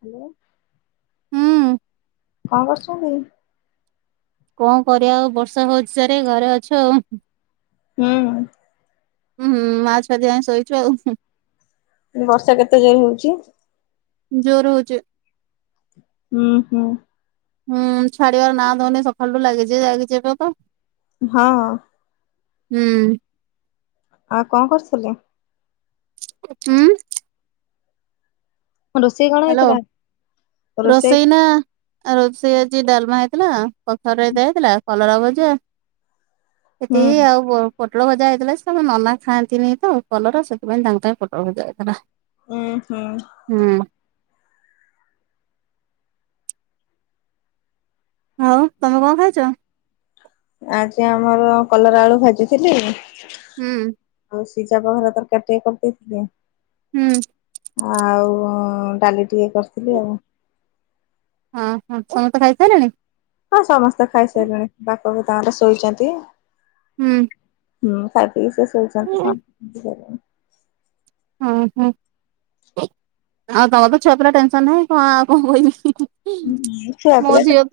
Hello. ହୁଁ। କଣ କରୁଛନ୍ତି? କଣ କରିବା ଆଉ ବର୍ଷା ହଉଛି ଚାରେ ଘରେ ଅଛୁ ଆଉ। ହୁଁ। ହୁଁ ମା ଛୁଆ ଦିଏଁ ଶୋଇଛୁ ଆଉ। ହୁଁ ବର୍ଷା କେତେ ଯୋରେ ହଉଛି? ଯୋରେ ହଉଚି଼। ହୁଁ ହୁଁ। ହୁଁ ଛାଡିବାର ନାଁ ଧରୁନି, ସକାଳୁଠୁ ଲାଗିଛି ଲାଗିଚି ଏ ପର୍ଯ୍ୟନ୍ତ। ହଁ। ହୁଁ। ଆଉ କଣ କରୁଥିଲେ? ହୁଁ। ରୋଷେଇ କଣ ହ୍ୟାଲୋ ହେଇଥିଲା? ରୋଷେଇ ରୋସେଇ ନା ଆଉ ରୋଷେଇ ଆଜି ଡାଲମା ହେଇଥିଲା, କଖାରୁ ରାଇତା ହେଇଥିଲା, କଲରା ଭଜା ହୁଁ ଏତିିକି ଆଉ କଣ? ପୋଟଳ ଭଜା ହେଇଥିଲା, ସେ ନନା ଖାଆନ୍ତିନି ତ କଲରା, ସେଥିପାଇଁ ତାଙ୍କ ପାଇଁ ପୋଟଳ ଭଜା ହେଇଥିଲା। ଉୁଁ ହୁଁ। ହୁଁ। ଆଉ ତମେ କଣ ଖାଇଛ? ଆଜି ଆମର କଲରା ଆଳୁ ଭାଜିଥିଲି। ହୁଁ। ଆଉ ସିଝା ପହରା ତରକାରୀ ଟେ କରିଦେଇଥିଲେ। ହୁଁ। ଆଉ ଡାଲି ଟିକେ କରିଥିଲି ଆଉ। ହଁ ହଁ ସମସ୍ତେ ଖାଇ ସାରିଲେଣି? ହଁ ସମସ୍ତେ ଖାଇସାରିଲେଣି। ବାପ ବି ତାଙ୍କର ଶୋଇଛନ୍ତି। ହୁଁ। ହୁଁ ଖାଇ ପିଇ କି ସମସ୍ତେ ଶୋଇଚନ୍ତି, ସ ସିଏ ହୁଁ ହୁଁ। ଆଉ ତମର ତ ଛୁଆ ପିଲା ଟେନସନ ନାହିଁ କଣ ଆଉ କଣ କହିବି? ହୁଁ ମୋ ହୁଁ ଝିଅ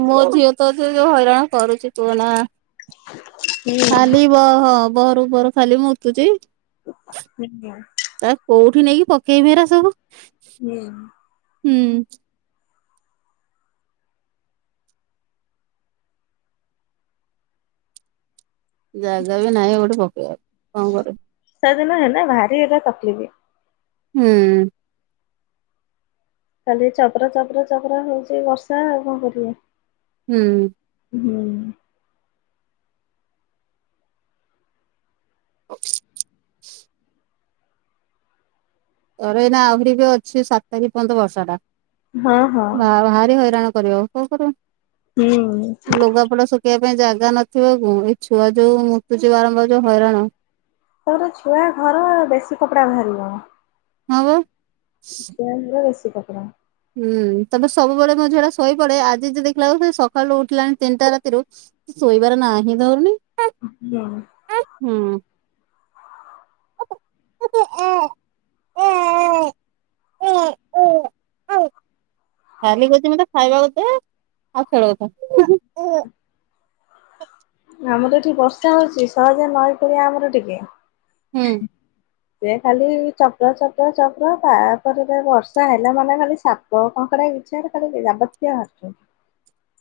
ମୋ ଝିଅ ତ ଯୋଉ ହଇରାଣ କରୁଛି କୁହନା। ଖାଲି ବ ହଁ ବହରୁ ବୋରୁ ଖାଲି ମୁତୁଛି। ଆଜ୍ଞା [inaudible] ଆ କୋଉଠି ନେଇକି ପକେଇବି ହେରା ସବୁ? ହୁଁ ହୁଁ ଜାଗା ବି ନାହିଁ ଗୋଟେ ପକେଇଆକୁ କଣ କରି ସେଦିନ ହେଲା ଭାରି ଏଟା ତକଲିଫ୍। ହୁଁ। କାଲି ଚପର ଚପର ଚପର ହଉଚି ବର୍ଷା ଆଉ କଣ କରିଆ? ହୁଁ। ହୁଁ ତରେ ଏଇନା ଆହୁରି ବି ଅଛି ସାତ ତାରିଖ ପର୍ଯ୍ୟନ୍ତ ବର୍ଷ ଟା। ହଁ ହଁ ମା ଭାରି ହଇରାଣ କରିବ କଣ କରିବା? ହୁଁ ଲୁଗାପଡା ଶୁ ଶୁଖେଇଆ ପାଇଁ ଜାଗା ନଥିବ ପୁ ଏଇ ଛୁଆ ଯୋଉ ମୁତୁଛି ବାରମ୍ବାର ଯୋଉ ହଇରାଣ ତୋର ଛୁଆ ଘର ବେଶୀ କପଡା ବାହାରିବ। ହଁ ବା। [unintelligible] ବେଶୀ କପଡ଼ା ହୁଁ ତାର ତ ସବୁବେଳେ ମୋ ଝୁଅଟା ଶୋଇପଡେ ଆଜି ଯାଇ ଦେଖିଲା ବେଳୁ ସେ ସକାଳୁ ଉଠିଲାଣି ତିନିଟା ରାତିରୁ ଶୋଇବାର ନା ହିଁ ଧରୁନି। ଅ ହ ହୁଁ [unintelligible] ଖାଲି କହୁଛି ମତେ ଖାଇବାକୁ ଦେ ଆଉ ଖେଳଉ ଥା। ଆମର ଏଠିକି ବର୍ଷା ହଉଛି ଶହେଯେ ନଈ କୂଳିଆ ଆମର ଟିକେ। ହୁଁ। ସେ ଖାଲି ଚପ ଚପ ଚପ ତାପରେ କଣ ବର୍ଷା ହେଲା ମାନେ ଖାଲି ସାତ୍ କ କଙ୍କଡା ବିଚାର କଲି ଯାବତୀୟ ବାରୁଛ।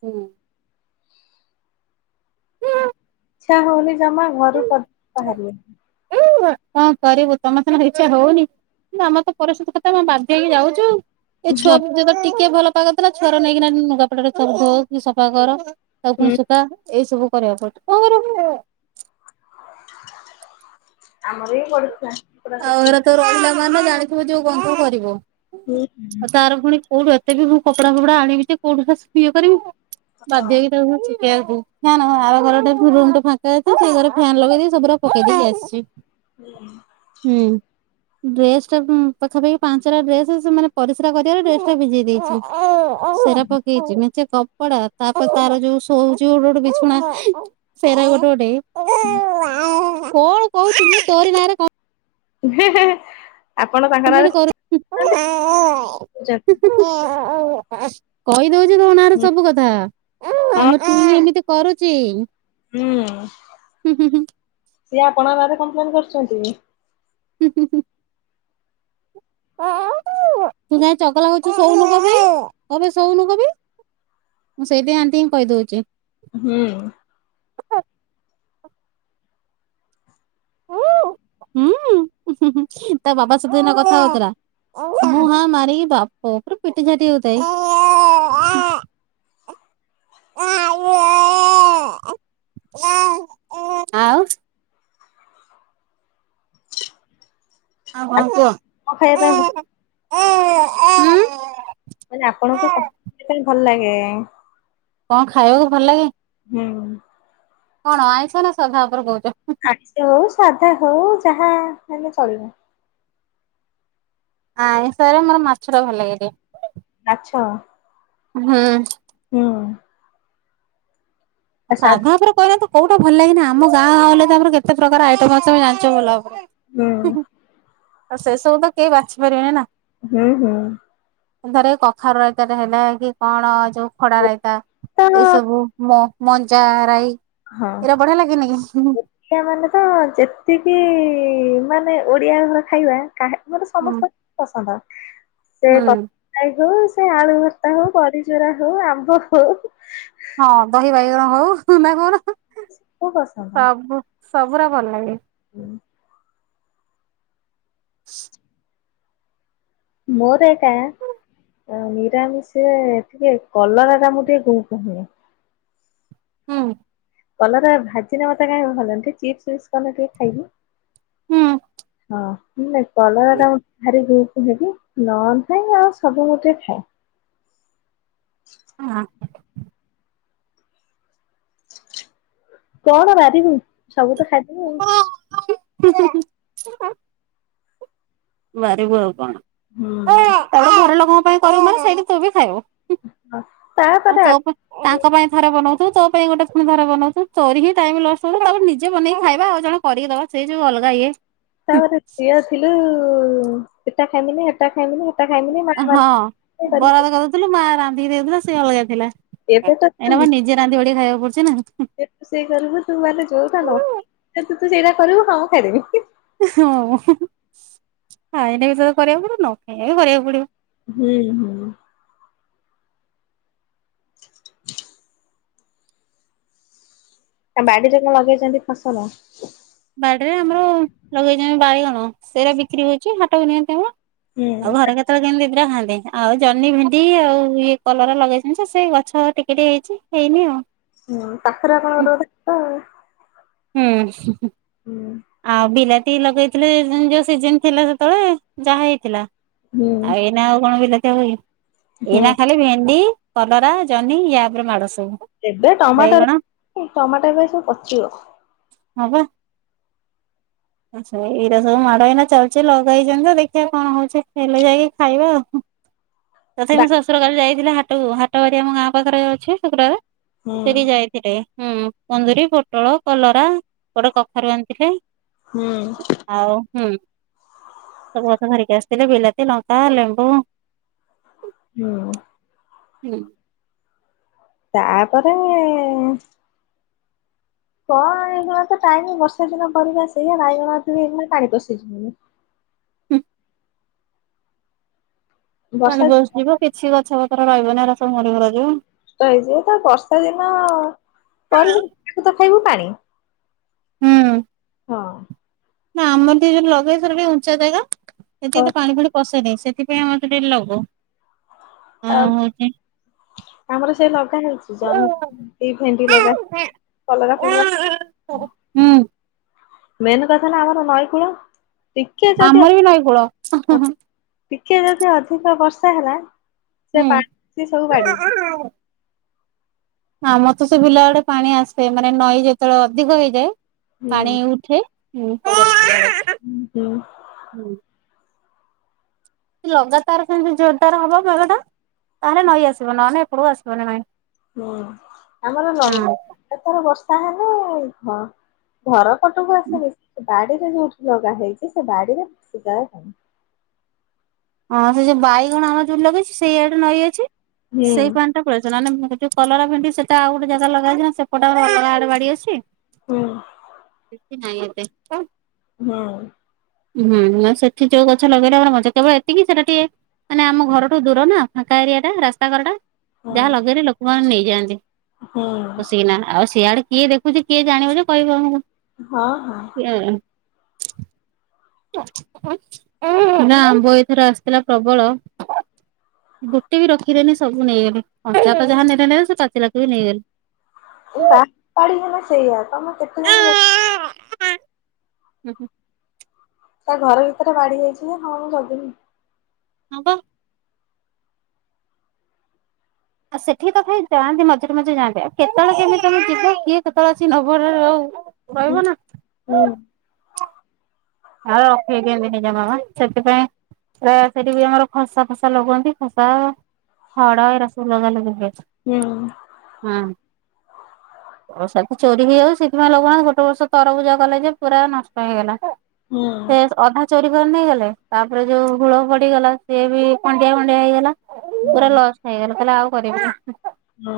ହୁଁ। ଇଚ୍ଛା ହଉନି ଜମା ଘରୁ ପଦାକୁ ବାହାରିଆକୁ। ଉଁ କଣ କରିବୁ ତମର ସିନା ଇଚ୍ଛା ହଉନି କିନ୍ତୁ ଆମର ତ ପରିସ୍ଥିତି କଥା ଆମେ ବାଧ୍ୟ ହେଇକି ଯାଉଚୁ। ଏ ଛୁଆ ହଁ ଯେବେ ଟିକେ ଭଲ ପାଗ ଥିଲା ଛୁଆର ନେଇକିନା ଲୁଗା ପଟାରେ ସବୁ ଧୋଇକି ସଫା କର ତା ପୁଣି ହୁଁ। ସ୍ଵତା ଏଇ ସବୁ କରିଆକୁ ପଡେ କଣ କରିବୁ? ଆମର ହିଁ ବଡ଼ଛୁଆ ସେଟା ଆଉ ସୁଚି। ଏରା ତ ରହିଲା ମାନେ ଜାଣିଥିବ ଯୋଉ ଗନ୍ଧ କରିବ ହୁଁ ଆଉ ତାର ପୁଣି କୋଉଠୁ ଏତେ ବି ମୁଁ କପଡା ଫପଡା ଆଣିବି ଯେ କୋଉଠୁ ପାଷ୍ଟ ଇଏ କରିବି ବାଧ୍ୟ ହେଇକି ତାକୁ ଏୟାକୁ ଫ୍ୟାନ୍ ଆର ଘରଟା ଫୁଲ୍ ମୁଁ ତ ଫାଙ୍କା ଅଛି ସେଇ ଘରେ ଫ୍ୟାନ୍ ଲଗେଇଦେଇ ସବୁୁରା ପକେଇ ଦେଇକି ଆସିଛି। [inaudible] ହୁଁ ଡ୍ରେସଟା ଉଁ ପାଖାପାଖି ପାଞ୍ଚଟା ଡ୍ରେସ୍ ସେ ମାନେ ପରିସ୍ରା କରିଆରେ ଡ୍ରେସଟା ଭିଜେଇ ଦେଇଛି। ସେରା ପକେଇଛି ମେଞ୍ଚେ କ ପଡା ତାପରେ ତାର ଯୋଉ ଶୋଉଛି ଗୋଟେ ଗୋଟେ ବିଛଣା ସେରା ଗୋଟେ ଗୋଟେ କଣ କହୁଛୁ ମୁଁ ତୋରି ନାଁରେ କ ହେଁ ହେଁ ହେଁ କଂପ୍ଲେନ୍ କରୁ ହୁଁ ହୁଁ ହୁଁ ହୁଁ କହିଦଉଛି ତୋ ନାଁରେ ହଁ ସବୁ କଥା ଆମର ଚୁଇଁନ ଏମିତି କରୁଛି। ହୁଁ ହୁଁ ହୁଁ ସିଏ ଆପଣଙ୍କ ନାରେ କମ୍ପଲେନ୍ କରୁଛନ୍ତି। [unintelligible] ତୁ ଯାଇ ଚଗଲା ହଉଚୁ ଶୋଉନୁ କଣ ପାଇଁ କଣ ପାଇଁ ଶୋଉନୁ କଣ ପାଇଁ? ମୁଁ ସେଇଥି ପାଇଁ ଅନ୍ତିଙ୍କି କହିଦଉଚି। ହୁଁ। ହୁଁ ତା ବାବା ସହିତ ଏଇନା କଥା ହଉଥିଲା। ହୁଁ ହାଁ ମାରିକି ବାପ ପୁରା ପିଟିଝାଟି ହଉଥାଏ। [unintelligible] ଆଉ ଆଉ କଣ ଆପଣ କୁହ ଖାଇବା ପାଇଁ [unintelligible] ମାନେ ଆପଣଙ୍କୁ ତ ସେଇ ଭଲ ଲାଗେ। କଣ ଖାଇବାକୁ ଭଲ ଲାଗେ? ହୁଁ। କଣ ଆଇଁସ ନା ସଧା ଉପରେ କହୁଛ? ଆକଷ ହଉ ସାଧା ହଉ ଯାହା ହେଲେ ଚଳିବ। ଆଇଁଷ ରେ ମୋର ମାଛ ଟା ଭଲ ଲାଗେ ଟିକେ। ମାଛ? ହୁଁ। ହୁଁ। ଆ ସା ସାଧା ଉପରେ କହିନାହାନ୍ତି କୋଉଟା ଭଲ ଲାଗେନି ଆମ ଗାଁ ହେଲେ ଆମର କେତେ ପ୍ରକାର ଆଇଟମ୍ ଅଛି ଆମେ ଜାଣିଛ ଭଲ ହୁଁ ଭାବରେ। ଆଉ ସେ ସବୁ ତ କେହି ବାଛିପାରିବେନି ନା। ହୁହଉ ହୋ। ଧରେ କଖାରୁ ରାଇତାଟା ହେଲା କି କଣ ଯୋଉ ଖଡ଼ା ରାଇତା ତ ଏଇ ସବୁ। ମ ମଞ୍ଜା ରାଇ ହଁ। ଏଇରା ବଢ଼ିଆ ଲାଗେନି କି? ଓଡ଼ିଆ ମାନେ ତ ଯେତିକି ମାନେ ଓଡ଼ିଆ ଘର ଖାଇବା କାହା ମତେ ହୁଁ ସମସ୍ତଙ୍କୁ ପସନ୍ଦ ସେ କ [unintelligible] ହଉ ସେ ଆଳୁ ଭର୍ତ୍ତା ହଉ ବଡ଼ିଚୁରା ହଉ ଆମ୍ବ ହଉ। ହଁ ଦହି ବାଇଗଣ ହଉ ନା କହୁନ କୁ ପସନ୍ଦ ସବୁ ସବୁୁରା ଭଲ ଲାଗେ। ହୁଁ। [unintelligible] ମୋର ଏକା ଆ ନିରାମି ସେ ଟିକେ କଲରା ଟା ମୁଁ ଟିକେ [unintelligible] ହୁଁ। କଲରା ଭାଜିନେ ମତେ କାଇଁ [unintelligible] ସେ ଚିପ୍ସିଫିପ୍ସ କଲେ ଟିଏ ଖାଇବି। ହୁଁ ହଁ [unintelligible] କଲରା ଟା ଭାରି କୁହେ କି? ନଅନ୍ [unintelligible] ସବୁ ଗୋଟେ ଖାଏ। ହଁ। କଣ ବାରିବୁ ସବୁ ତ ଖାଇଦବୁ ଆଉ। [unintelligible] ବାରିବୁ ଆଉ କଣ ହୁଁ ତାପରେ ଘର ଲୋକଙ୍କ ପାଇଁ କରିବୁ ମାନେ ସେଇଠି ତୁ ବି ଖାଇବୁ। ତାପରେ ଆଉ ଆ ତୋ ପାଈଁ ତାଙ୍କ ପାଇଁ ଥରେ ବନଉଥିବୁ ତୋ ପାଇଁ ଗୋଟେ ଫୁଣି ଥରେ ବନଉଥିବୁ ତୋର ବି ଟାଇମ୍ ଲସ ହବ ତାପରେ ନିଜେ ବନେଇକି ଖାଇବା ଆଉ ଜଣ କରିକି ଦେବା ସେଇ ଯୋଉ ଅଲଗା ଇଏ ତାପରେ ଝିଅ ଥିଲୁ ସେଟା ଖାଇମିନି ଏଟ ଏଟା ଖାଇମିନି ସେଟା ଖାଇମିନି ବାପା ମା ଥିଲୁ ମା ରାନ୍ଧିକି ଦେଉଥିଲା ସେ ଅଲଗା ଥିଲା ଏବେ ଏଇନା ତ ମୋ ନିଜେ ରାନ୍ଧି ବାଢିକି ଖାଇବାକୁ ପଡୁଛି ନା। ରୋଷେଇ କରିବୁ ତୁ ମାନେ ଯୋଉଟା ନ [inaudible] ତୁ ତ ସେଇଟା କରିବୁ କଣ କରିବୁ। ହଁ ଖାଇଲେ ବି ସେଇୟାକୁ କରିବାକୁ ପଡିବ ନ ଖାଇଲେ ବି କରିବାକୁ ପଡିବ। ହୁଁ ହୁଁ। କେଵଳ ଶବ୍ଦ ବାଡିରେ କଣ ଲଗେଇଛନ୍ତି ଫସଲ? ବାଡିରେ ଆମର ଲଗେଇଛନ୍ତି ବାଇଗଣ ସେଇରା ବିକ୍ରି ହଉଛି ହାଟକୁ ନିଅନ୍ତି ଆମର। ହୁଁ ଆଉ ଘରେ କେତେବେଳେ କେମିତି ରହନ୍ତି ଆଉ ଜହ୍ନି ଭେଣ୍ଡି ଆଉ ଇଏ କଲରା ଲଗେଇଛନ୍ତି ସେ ଗଛ ଟିକେ ଟିକେ ହେଇଛି ହେଇନି ଆଉ। ହୁଁ ପାଖରେ ଆପଣଙ୍କ [inaudible] ଆଉ ହୁଁ, ହୁଁ ଆଉ ବିଲା ତି ଲଗେଇଥିଲେ ଯୋଉ ସିଜିନ ଥିଲା ସେତେବେଳେ ଯାହା ହେଇଥିଲା, ଆଉ ଏ ନା ଆଉ କଣ ବିଲାତି ହବ କି? ହୁଁ ଏଇନା ଖାଲି ଭେଣ୍ଡି କଲରା, ଜହ୍ନି ୟାଉପରେ ମାଡ ସବୁ। ଏବେ ଟମାଟୋ ବାଇଗଣ [inaudible] ଟମାଟରା ସବୁ ପଚିବ। ହଁ ପା ଆଛା ଏଇରା ସବୁ ମାଡ ଏଇନା ଚାଲିଚି ଲଗେଇଛନ୍ତି ଯେ ଦେଖିଆ କଣ ହଉଛି ହେଲେ ଯାଇକି ଖାଇବା ଆଉ। ତଥାପି ଦା ମୋ ଶଶୁର କାଲି ଯାଇଥିଲେ ହାଟକୁ ହାଟ ବାରି ଆମ ଗାଁ ପାଖରେ ଅଛି ଶୁକ୍ରବାର ହୁଁ ସେଠି ଯାଇ ରେ ହୁଁ କୁନ୍ଦୁରୀ, ପୋଟଳ, କଲରା, ଗୋଟେ କଖାରୁ ଆଣିଥିଲେ। ହୁଁ। ଆଉ ହୁଁ ସବୁ କିଥା ଧରିକି ଆସିଥିଲେ ବିଲାତି, ଲଙ୍କା, ଲେମ୍ବୁ ହୁଁ। ହୁଁ। ତାପରେ ଏ କଣ ଏଇନେକା ତ ଟାଇମ ବର୍ଷା ଦିନ ପରିବା ସେଇଆ ବାଇଗଣ ଥିଲା ପାଣି ପଶିଯିବଣି। ହୁଁ। ବର୍ଷା ପାଣି ନଷ୍ଟ ପଶିଯିବ କିଛି ଗଛ ପତ୍ର ରହିବନି ହେରା ସବୁ ମରି ମୁରା ଯିବ। ଷ୍ଟ ହେଇଯିବ ତ ବର୍ଷା ଦିନ ପରବିନ ତ ଖାଇବୁ ପାଣି। ହୁଁ। ହଁ। ନା ଆମର ଟିକେ ଲଗେଇ ଥିଲୁ ଉଚା ଜାଗା ଏଠି ହଁ। ଏତେ ପାଣି ଫାଣି ପଶେନେଇ ସେଥିପାଇଁ ଆମ ଟିକେ ଲଗଉ। ଆଉ ହଉଛି ଆମର ସେ ଲଗା ହେଉଛି ଜହ୍ନି ଭେଣ୍ଡି ଲଗା କଲରା ଫଲରା ହୁଁ। ମେନ୍ କଥା ହେଲା ଆମର ନଈ କୂଳ, ଟିକେ ଯଦି ଆମର ବି ନଈ କୂଳ [inaudible] ଟିକେ ଯଦି ଅଧିକ ବର୍ଷା ହେଲା ସେ ହୁଁ। ପାଣି ସବୁ [inaudible] ଆମର ତ ସେ ବିଲ ଆଡେ ପାଣି ଆସେ ମାନେ ନଈ ଯେତେବେଳେ ଅଧିକ ହେଇଯାଏ, ହୁଁ ପାଣି ଉଠେ। ହୁଁ ହୁଁ ହୁଁ। ହୁଁ। ଲଗାତାର ସେମିତି ଜୋରଦାର ହବ ବେଢ ଟା ତାହେଲେ ନଈ ଆସିବ ନଲେ ଏପଟକୁ ଆସିବନି ନାଇଁ ହୁଁ ଆମର ଏଥର ବର୍ଷା ହେଲେ ଘର [unintelligible] ସେ ବାଡିରେ ଯୋଉଠି ଲଗା ହେଇଛି ସେ ବାଡିରେ ହଁ, ସେ ଯୋଉ ବାଇଗଣ ଆମର ଯୋଉଠି ଲଗେଇଛୁ ସେଇ ଆଡେ ନଈ ଅଛି ହୁଁ ସେଇ ପା [unintelligible] କଲରା ଭେଣ୍ଡି ସେଟା ଆଉ ଗୋଟେ ଜାଗାରେ ଲଗାହେଇଥିଲା ସେପଟେ ଅଲଗା ଆଡ଼େ ବାଡି ଅଛି। ହୁଁ। କିଛି ନାଇଁ ଏତେ। ହଁ। ହୁଁ, ନହେଲେ ସେଠି ଯୋଉ ଗଛ ଲଗେଇଲେ ମୋର ବଞ୍ଚେ। କେବଳ ଏତିକି ସେଟା ଟିକେ ମାନେ ଆମ ଘରଠୁ ଦୂର ନା ଫାଙ୍କା ଏରିଆ ଟା ରାସ୍ତା କର ଟା ହୁଁ ଯାହା ଲଗେଇଲେ ଲୋକ ଲୋକମାନେ ନେଇଯାଆନ୍ତି ହୁଁ ପସିକିନା। ଆଉ ସିଆଡେ କିଏ ଦେଖୁଛି କିଏ ଜାଣିବ ଯେ କହିବ ହଁ ହଁ। ହଁ ନା ଆମ୍ୱ ଏଥର ଆସିଥିଲା ପ୍ରବଳ। ଗୋଟେ ବି ରଖିିଲେନି ସବୁ ନେଇଗଲେ। ଅଣ୍ଡିରାକ ଯାହା ନେଲେନେଲେ ସେ ପାଚିଲାକ ବି ନେଇଗଲେ। ଏ ବାଡି ଫାଡି ହେଲା ସେଇଆ ତମେ କେତେଯାଇଁକି ହୁଁ ହୁଁ। ଘର ଭିତରେ ବାଡି ହେଇଛି ଯେ ହଁ ମୁଁ ଜଗିବି। ହଁ ବା। ଆଉ ସେଠିକି ତ କେହି ଯାଆନ୍ତି ମଝିରେ ମଝିରେ ଯାଆନ୍ତି ଆଉ କେତେବେଳେ କେମିତି ତମେ ଯିବ କିଏ କେତେବେଳେ ଆସିକି ନବ ହେରା ଆଉ ହୁଁ କହିବ ନା। ହୁଁ ଆଉ ରଖିବେ କେମିତି। ଜେଜେ ମାମା, ସେଥିପାଇଁ ପ୍ରାୟ ସେଠିବି ଆମର ଖସା ଫସା ଲଗାନ୍ତି। ଖସା ଖଡା ଏରା ସବୁ ଲଗାଲଗି କରିଛନ୍ତି। ହୁଁ। ହଁ। ହ ବରଷାକୁ ଚୋରି ହେଇଯାଉଛି ସେଥିପାଇଁ ଲଗଉନାହାନ୍ତି ଗୋଟେ ବର୍ଷ ତରଭୁଜ କଲେ ଯେ ପୁରା ନଷ୍ଟ ହେଇଗଲା। ସେ ଅଧା ଚୋରି କରି ନେଇଗଲେ ତାପରେ ଯୋଉ ଗୋଡ ପଡିଗଲା ସିଏ ବି ଖଣ୍ଡିଆ ଫଣ୍ଡିଆ ହେଇଗଲା। ହୁଁ ପୁରା ଲସ୍ ଖାଇଗଲେ, କହିଲେ ଆଉ କରିବିନି। ହଁ।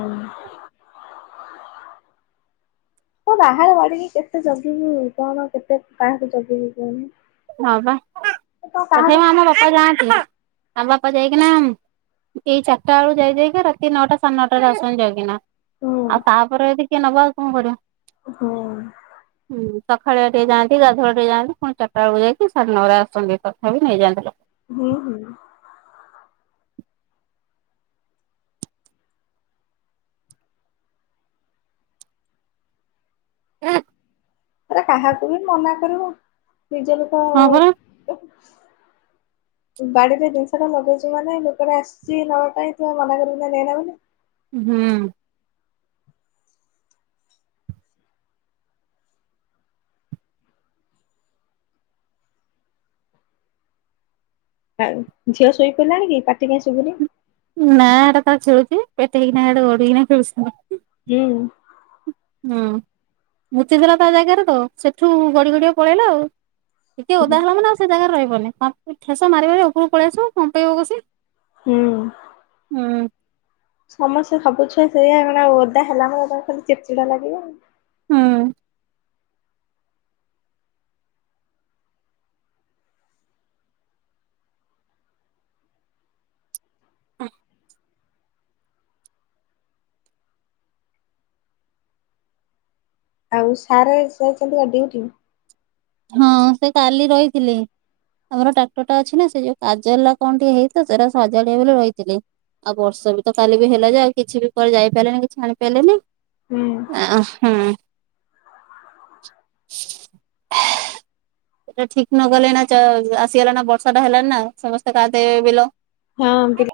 ହଁ ବାହାରେ ବାଡିକି କେତେ ଜଗିବୁ କଣ କେତେ କାହାକୁ ଜଗିବି କହୁନ। ହଁ ବା, ତଥାପି ଆମ ବାପା ଯାଆନ୍ତି। ଆମ ବାପା ଯାଇକିନା ଏଇ ଚାରିଟା ବେଳୁ ଯାଇ ଯାଇକା ରାତି ନଅଟା ସାଢେ ନଅଟାରେ ଆସନ୍ତି ଯାଇକିନା। ହୁଁ ଆଉ ତାପରେ ଯଦି କିଏ ନବ କଣ କରିବ। ହଁ। ହୁଁ, ସଖାଳୁଆ ଟିକେ ଯାଆନ୍ତି, ଗାଧୁଆବେଳେ ଟିକେ ଯାଆନ୍ତି, ଫୁଣି ଚାରିଟା ଚାରିଟା ବେଳକୁ ଯାଇକି ସାଢେ ନଅରେ ଆସନ୍ତି ତଥାପି ନେଇଯାଆନ୍ତି ଲୋକ। ହୁଁ ହୁଁ। ଏକ କାହାକୁ ବି ମନା କରିବୁ ନିଜ ଲୋକ ହଁ ପରା। ହ ବାଡିରେ ଜିନିଷ ଟା ଲଗେଇଛୁ ମାନେ ଲୋକଟା ଆସିଛି ନବା ପାଇଁ ତୁ କଣ ମନା କରିବୁ ନା ନେଏନା ବୋଲି। ହୁଁ। ଆଉ ଝିଅ ଶୋଇ ପଡ଼ିଲାଣି କି? ପାଟିି କାଇଁ ଶୁଭୁନି। ନା [unintelligible] ଖେଳୁଛି ପେଟେଇକିନା ହିଆଡେ ଗଡିକିନା ଖେଳୁଛି। ହୁଁ। ହୁଁ ମୂତିଦେଲା ତା ଜାଗାରେ ତ ସେଠୁ ଗଡି ଗଡି ପଳେଇଲା ଆଉ। ଟିକେ ଓଦା ହୁଁ। ହେଲା ମାନ ଆଉ ସେ ଜାଗାରେ ରହିବନି ଠେସ ମାରି ମାରି ଉପରକୁ ପଳେଇ ଆସିବୁ କମ୍ପେଇବ କସି ହୁଁ। ହୁଁ। ସମସ୍ତେ ସବୁ ଛୁଆ ସେଇଆ ମାନେ ଓଦା ହେଲା ମାନେ ଖାଲି ଚିଡି ଚିଡା ଲାଗିବ ଆଉ। ହୁଁ। ହୁଁ। ଆଉ ସାର୍ ଯାଇଛନ୍ତି ପା ଡ୍ୟୁଟି। ହଁ ସେ କାଲି ରହିଥିଲେ। ଆମର ଟ୍ରାକ୍ଟର ଟା ଅଛି ନା ସେ ଯୋଉ କାଜଲା କଣ ଟିକଏ ହେଇଥିଲା ସେଟା ସଜାଡିବେ ବୋଲି ରହିଥିଲେ। ଆଉ ବର୍ଷା ବି ତ କାଲି ବି ହେଲା ଯେ ଆଉ କିଛି ବି କୁଆଡେ ଯାଇପାରିଲନି କିଛି ଆଣି ପାରିଲେନି। ହୁଁ ଆ ହୁଁ। ସେଟା ଠିକ ନଗଲେ ନା ଚ ଆସିଗଲା ନା ବର୍ଷା ଟା ହେଲାନି ନା ସମସ୍ତେ କାଧେଇବେ ବିଲ। ହଁ ବିଲ